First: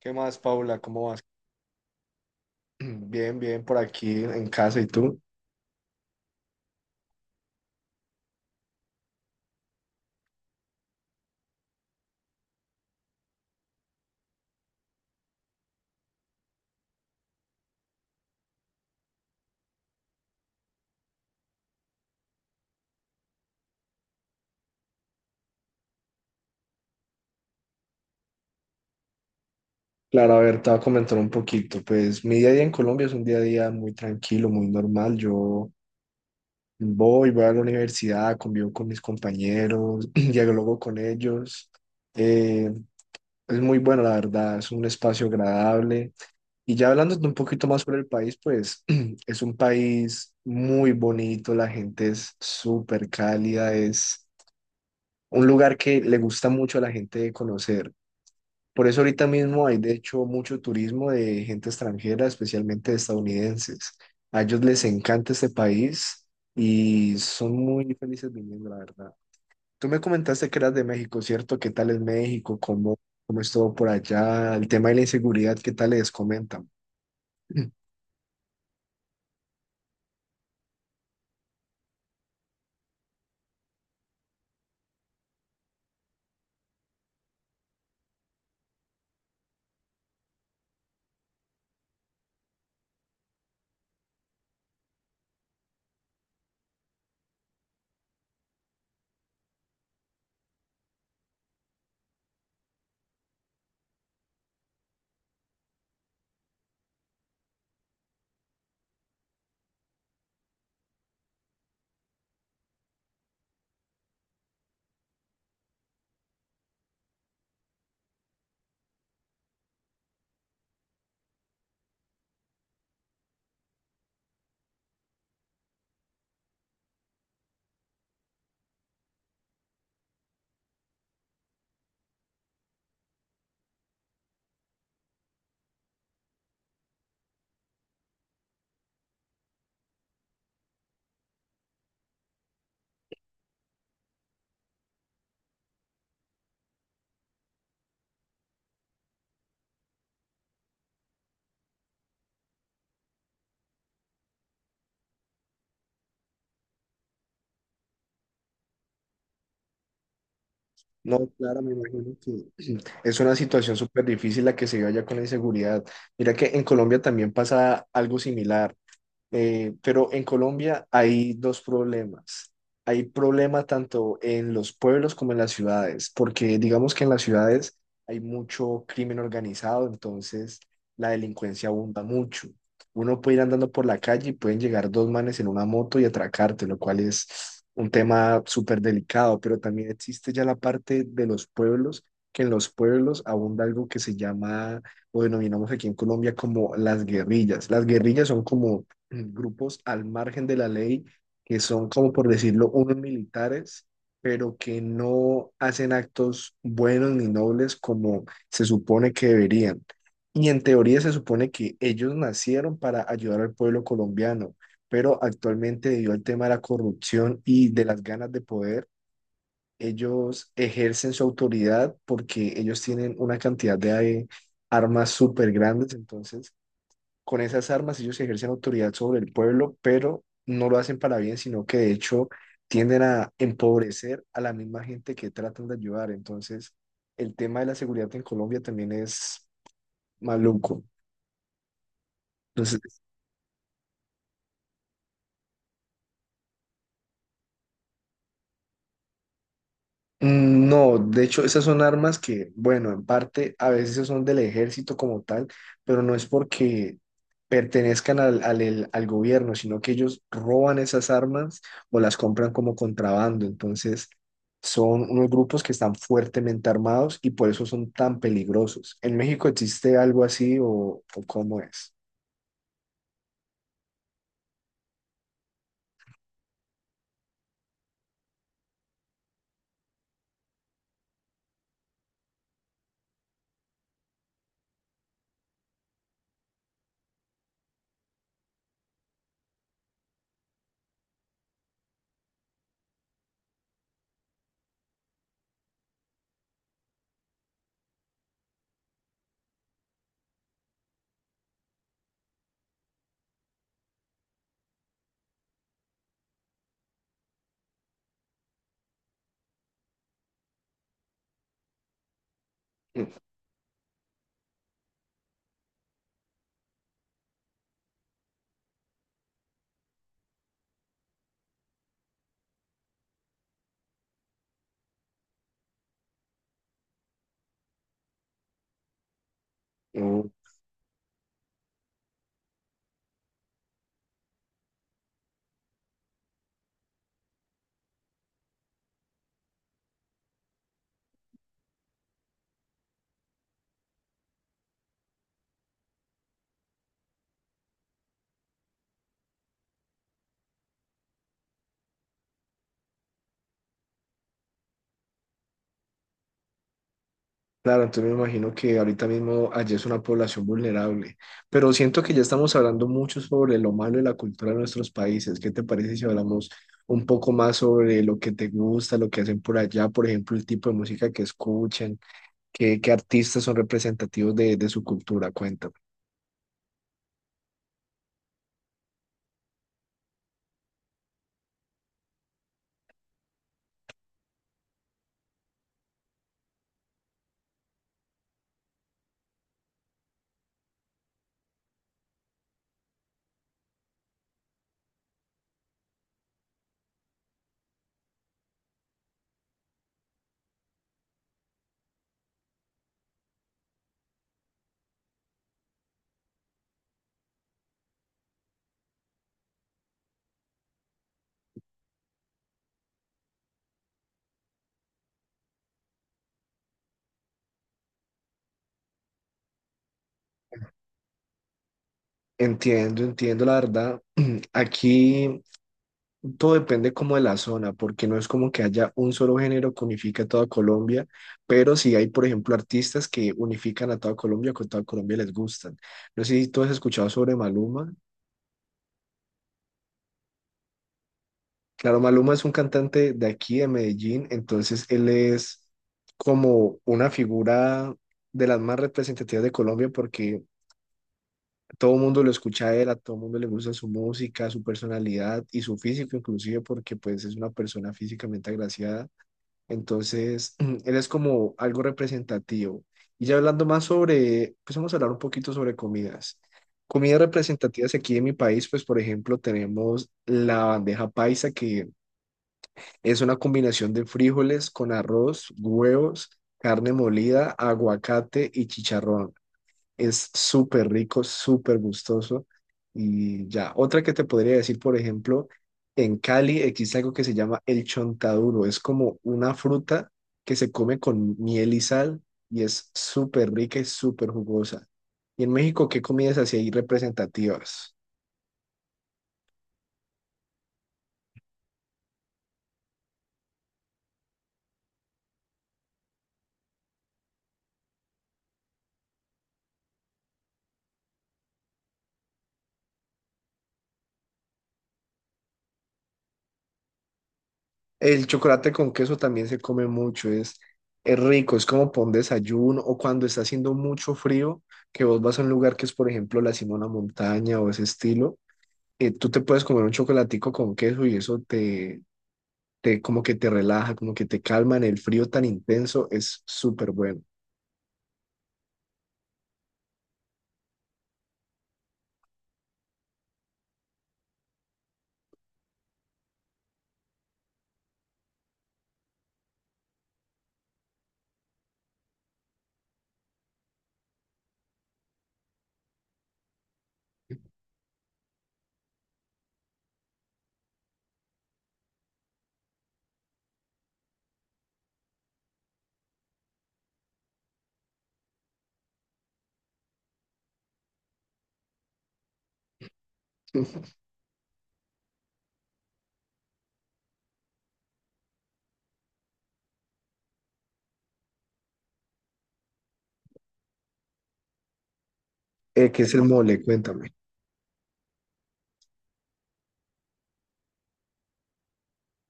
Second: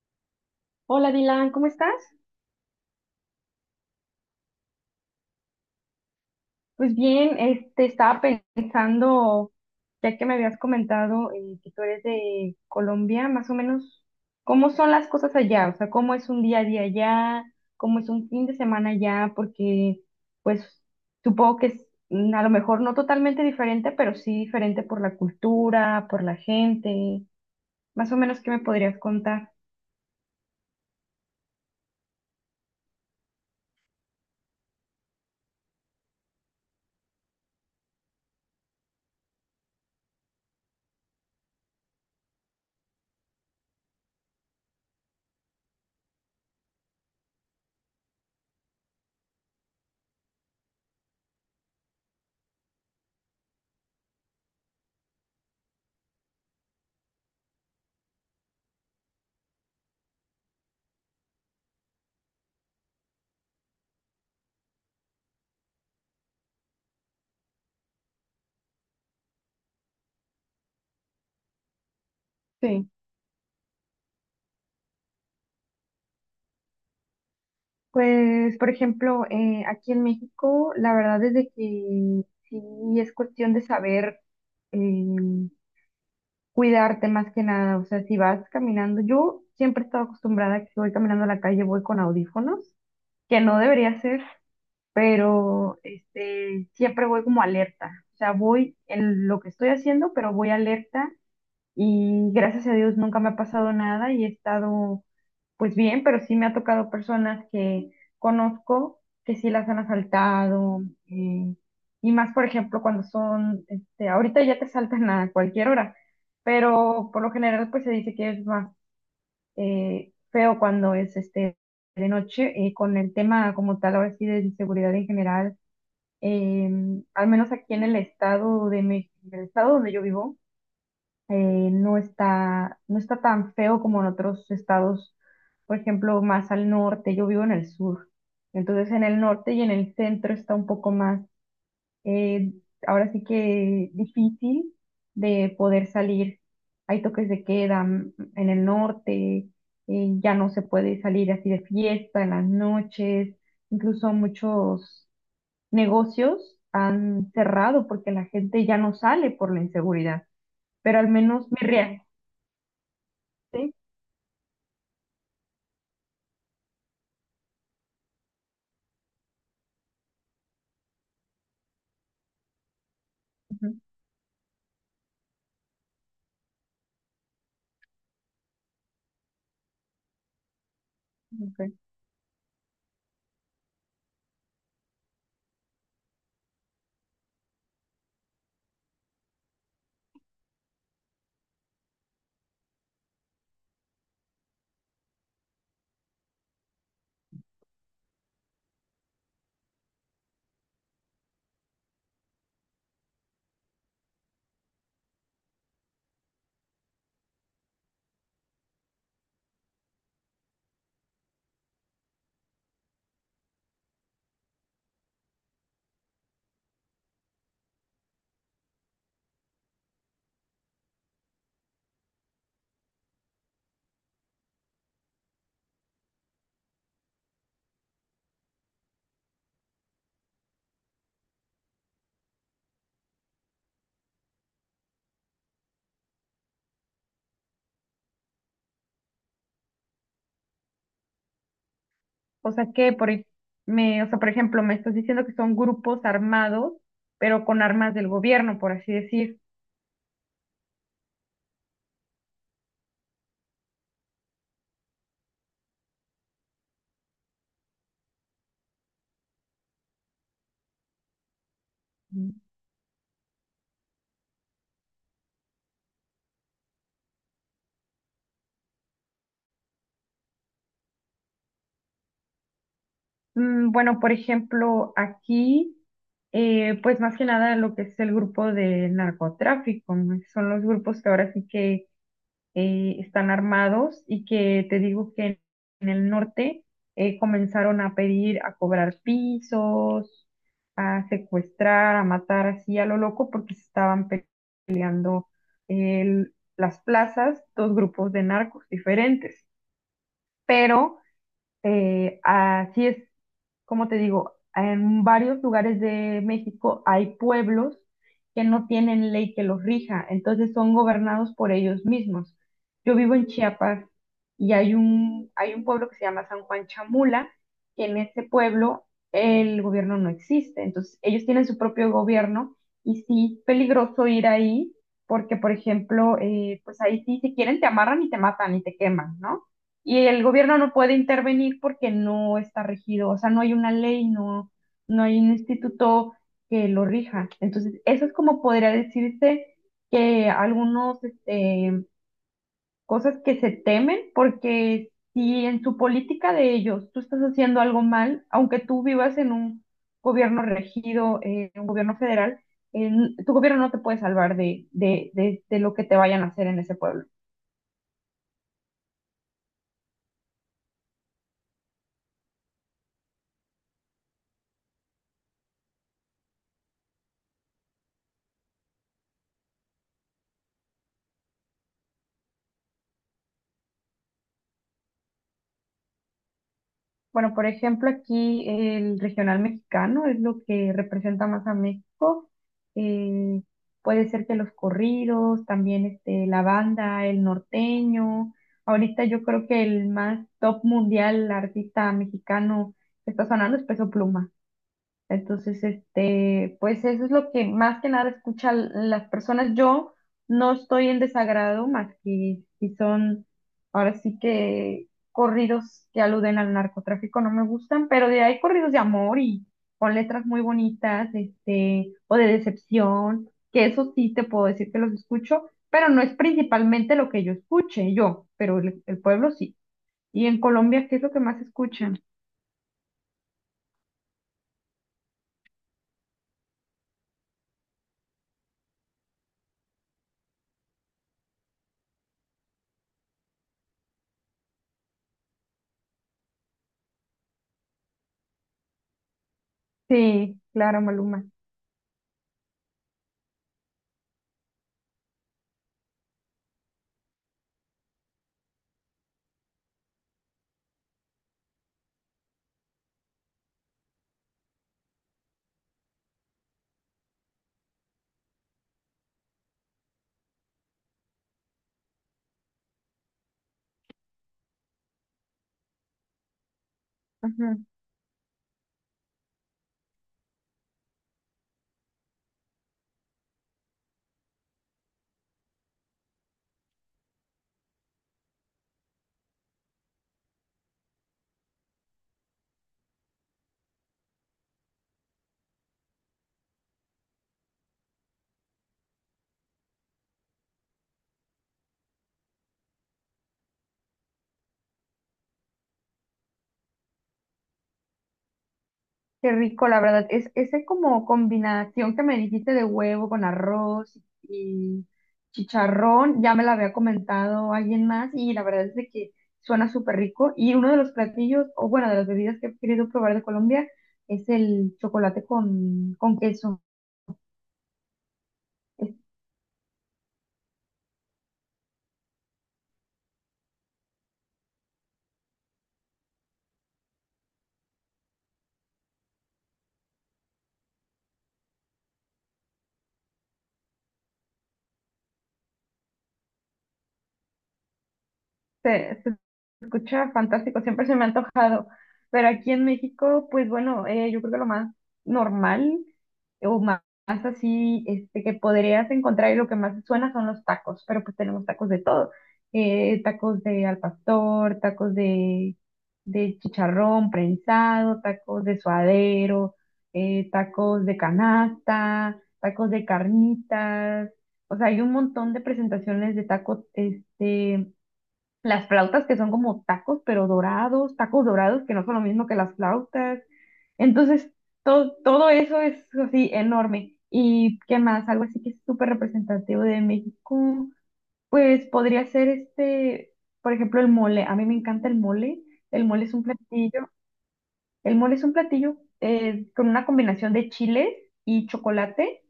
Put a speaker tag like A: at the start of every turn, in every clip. A: ¿Qué más, Paula? ¿Cómo
B: Hola
A: vas?
B: Dylan, ¿cómo estás?
A: Bien, bien, por aquí en casa. ¿Y tú?
B: Pues bien, estaba pensando, ya que me habías comentado que tú eres de Colombia, más o menos, ¿cómo son las cosas allá? O sea, ¿cómo es un día a día allá? ¿Cómo es un fin de semana allá? Porque, pues, supongo que es a lo mejor no totalmente diferente, pero sí diferente por la cultura, por la gente. Más o menos, ¿qué me podrías contar?
A: Claro, a ver, te voy a comentar un poquito. Pues mi día a día en Colombia es un día a día muy tranquilo, muy normal. Yo voy a la universidad, convivo con mis compañeros, dialogo con ellos. Eh, es muy bueno, la verdad, es un espacio agradable. Y ya hablando un poquito más sobre el país, pues es un país muy bonito, la gente es súper cálida, es un lugar que le gusta mucho a la gente de conocer. Por eso ahorita mismo hay de hecho mucho turismo de gente extranjera, especialmente de estadounidenses. A ellos les encanta este país y son muy felices viniendo, la verdad. Tú me comentaste que eras de México, ¿cierto? ¿Qué tal es México?
B: Sí.
A: ¿Cómo, cómo es todo por allá? El tema de la inseguridad, ¿qué tal les comentan?
B: Pues, por ejemplo, aquí en México, la verdad es de que sí es cuestión de saber eh, cuidarte más que nada. O sea, si vas caminando, yo siempre he estado acostumbrada a que si voy caminando a la calle, voy con audífonos, que no debería ser, pero siempre voy como alerta. O sea, voy en lo que estoy haciendo, pero voy alerta y gracias a Dios nunca me ha pasado nada y he estado pues bien, pero sí me ha tocado personas que conozco que sí las han asaltado, eh, y más por ejemplo cuando son, ahorita ya te asaltan a cualquier hora, pero por lo general pues se dice que es más feo cuando es de noche, con el tema como tal ahora sí de inseguridad en general. Al menos aquí en el estado de México, en el estado donde yo vivo, no está tan feo como en otros estados, por ejemplo, más al norte, yo vivo en el sur, entonces en el norte y en el centro está un poco más, eh, ahora sí que difícil de poder salir. Hay toques de queda en el norte, ya no se puede salir así de fiesta en las noches, incluso muchos negocios han cerrado porque la gente ya no sale por la inseguridad, pero al
A: No,
B: menos
A: claro, me imagino que es una situación
B: Sí.
A: súper difícil la que se vive allá con la inseguridad. Mira que en Colombia también pasa algo similar. Pero en Colombia hay dos problemas. Hay problema
B: Ujú,
A: tanto en los pueblos como en las ciudades, porque digamos que en las ciudades hay mucho crimen organizado, entonces la delincuencia
B: ok.
A: abunda mucho. Uno puede ir andando por la calle y pueden llegar dos manes en una moto y atracarte, lo cual es un tema súper delicado, pero también existe ya la parte de los pueblos, que en los pueblos abunda algo que se llama, o denominamos aquí en Colombia como las guerrillas. Las guerrillas son como grupos al margen de la ley, que son como por decirlo, unos militares, pero que no hacen actos buenos ni nobles como se supone que deberían. Y en teoría se supone que ellos nacieron para ayudar al pueblo colombiano, pero actualmente debido al tema de la corrupción y de las ganas de poder, ellos ejercen su autoridad porque ellos tienen una cantidad de armas súper grandes, entonces con esas armas ellos ejercen autoridad sobre el pueblo, pero no lo hacen para bien, sino que de hecho tienden a empobrecer a la misma gente que tratan de ayudar. Entonces, el tema de la seguridad en Colombia también es maluco.
B: O sea que
A: Entonces,
B: por ej- o sea, por ejemplo, me estás diciendo que son grupos armados, pero con armas del gobierno, por así decir.
A: mm, no, de hecho, esas son armas que, bueno, en parte a veces son del ejército como tal, pero no es porque pertenezcan al gobierno, sino que ellos roban esas armas o las
B: Ujú.
A: compran como contrabando. Entonces, son unos grupos que están fuertemente armados y por eso son tan peligrosos. ¿En México existe algo así o cómo es?
B: Bueno, por ejemplo, aquí, pues más que nada lo que es el grupo de narcotráfico, ¿no? Son los grupos que ahora sí que están armados y que te digo que en el norte comenzaron a pedir, a cobrar pisos, a secuestrar, a matar así a lo loco porque se estaban peleando las plazas, dos grupos de narcos diferentes. Pero así es como te digo, en varios lugares de México hay pueblos que no tienen ley que los rija, entonces son gobernados por ellos mismos. Yo vivo en Chiapas y hay un pueblo que se llama San Juan Chamula, que en ese pueblo el gobierno no existe, entonces ellos tienen su propio gobierno y sí, peligroso ir ahí. Porque, por ejemplo, pues ahí sí, si quieren te amarran y te matan y te queman, ¿no? Y el gobierno no puede intervenir porque no está regido, o sea, no hay una ley, no, no hay un instituto que lo rija. Entonces, eso es como podría decirse que algunos, cosas que se temen porque si en su política de ellos tú estás haciendo algo mal, aunque tú vivas en un gobierno regido, en un gobierno federal, eh, tu gobierno no te puede salvar de lo que te vayan a hacer en ese pueblo.
A: Claro, entonces me imagino que ahorita mismo allí es una población vulnerable, pero siento que ya estamos hablando mucho sobre lo malo de la cultura de nuestros países. ¿Qué te parece si hablamos un poco más sobre lo que te gusta, lo que hacen por allá, por ejemplo, el tipo de música que escuchan, qué artistas son representativos de su cultura? Cuéntame.
B: Bueno, por ejemplo, aquí el regional mexicano es lo que representa más a México. Puede ser que los corridos, también la banda, el norteño. Ahorita yo creo que el más top mundial artista mexicano que está sonando es Peso Pluma. Entonces, pues eso es lo que más que nada escuchan las personas. Yo no estoy en desagrado más que si son, ahora sí que corridos que aluden al narcotráfico no me gustan, pero de ahí corridos de amor y con letras muy bonitas, o de decepción, que eso sí te puedo decir que los escucho, pero no es principalmente lo que yo escuche, yo, pero el pueblo sí. Y en Colombia, ¿qué es lo que más escuchan?
A: Entiendo, entiendo la verdad. Aquí todo depende como de la zona, porque no es como que haya un solo género que unifique a toda Colombia, pero sí hay, por ejemplo, artistas que unifican a toda Colombia, que a toda Colombia les gustan. No sé si tú has escuchado sobre Maluma.
B: Sí, claro, Maluma.
A: Claro, Maluma es un cantante de aquí, de Medellín, entonces él es como una figura de las más representativas de Colombia porque todo el mundo lo escucha a él, a todo el mundo le gusta su música, su personalidad y su físico inclusive porque pues es una persona físicamente agraciada. Entonces, él es como algo representativo. Y ya hablando más sobre, pues vamos a hablar un poquito sobre comidas. Comidas
B: Ajá.
A: representativas aquí en mi país, pues por ejemplo tenemos la bandeja paisa, que es una combinación de frijoles con arroz, huevos, carne molida, aguacate y chicharrón. Es súper rico, súper gustoso. Y ya, otra que te podría decir, por ejemplo, en Cali existe algo que se llama el chontaduro. Es como una fruta que se come con miel y sal y es súper rica y súper jugosa. Y en México, ¿qué comidas así hay representativas?
B: Qué rico, la verdad. Es esa como combinación que me dijiste de huevo con arroz y chicharrón, ya me la había comentado alguien más y la verdad es de que suena súper rico. Y uno de los platillos, o bueno, de las bebidas que he querido probar de Colombia es el chocolate con queso.
A: El chocolate con queso también se come mucho, es rico, es como pon desayuno o cuando está haciendo mucho frío, que vos vas a un lugar que es, por ejemplo, la Simona Montaña o ese estilo, tú te puedes comer un chocolatico con queso y eso te, te como que te relaja, como que te calma en el frío tan intenso, es súper bueno.
B: Se escucha fantástico, siempre se me ha antojado. Pero aquí en México, pues bueno, yo creo que lo más normal o sí, que podrías encontrar y lo que más suena son los tacos, pero pues tenemos tacos de todo. Tacos de al pastor, de chicharrón prensado, tacos de suadero, tacos de canasta, tacos de carnitas. O sea, hay un montón de presentaciones de tacos, las flautas que son como tacos, pero dorados, tacos dorados que no son lo mismo que las flautas. Entonces, todo eso es así enorme. ¿Y qué más? Algo así que es súper representativo de México, pues podría ser por ejemplo, el mole. A mí me encanta el mole. El
A: ¿qué
B: mole
A: es
B: es
A: el
B: un
A: mole?
B: platillo.
A: Cuéntame.
B: El mole es un platillo, con una combinación de chiles y chocolate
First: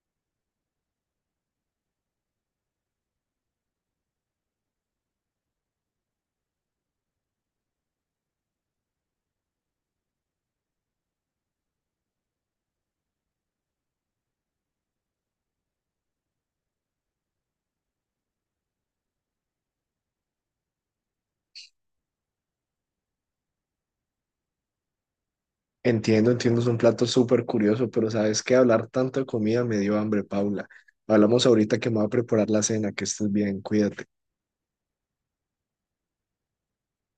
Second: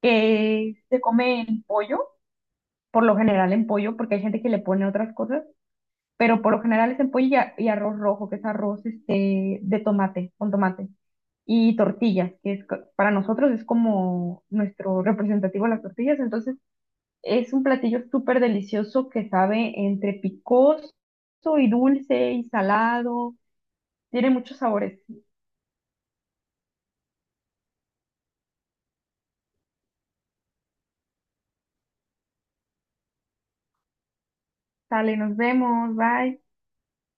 B: que se come en pollo, por lo general en pollo, porque hay gente que le pone otras cosas, pero por lo general es en pollo y, y arroz rojo, que es arroz de tomate, con tomate. Y tortillas, que es, para nosotros es como nuestro representativo las tortillas. Entonces, es un platillo súper delicioso que sabe entre picoso y dulce y salado. Tiene muchos sabores.
A: Entiendo, entiendo, es un plato súper curioso, pero sabes que hablar tanto de comida me dio hambre, Paula. Hablamos ahorita que me voy a preparar la cena, que estés bien, cuídate.
B: Sale, nos vemos, bye.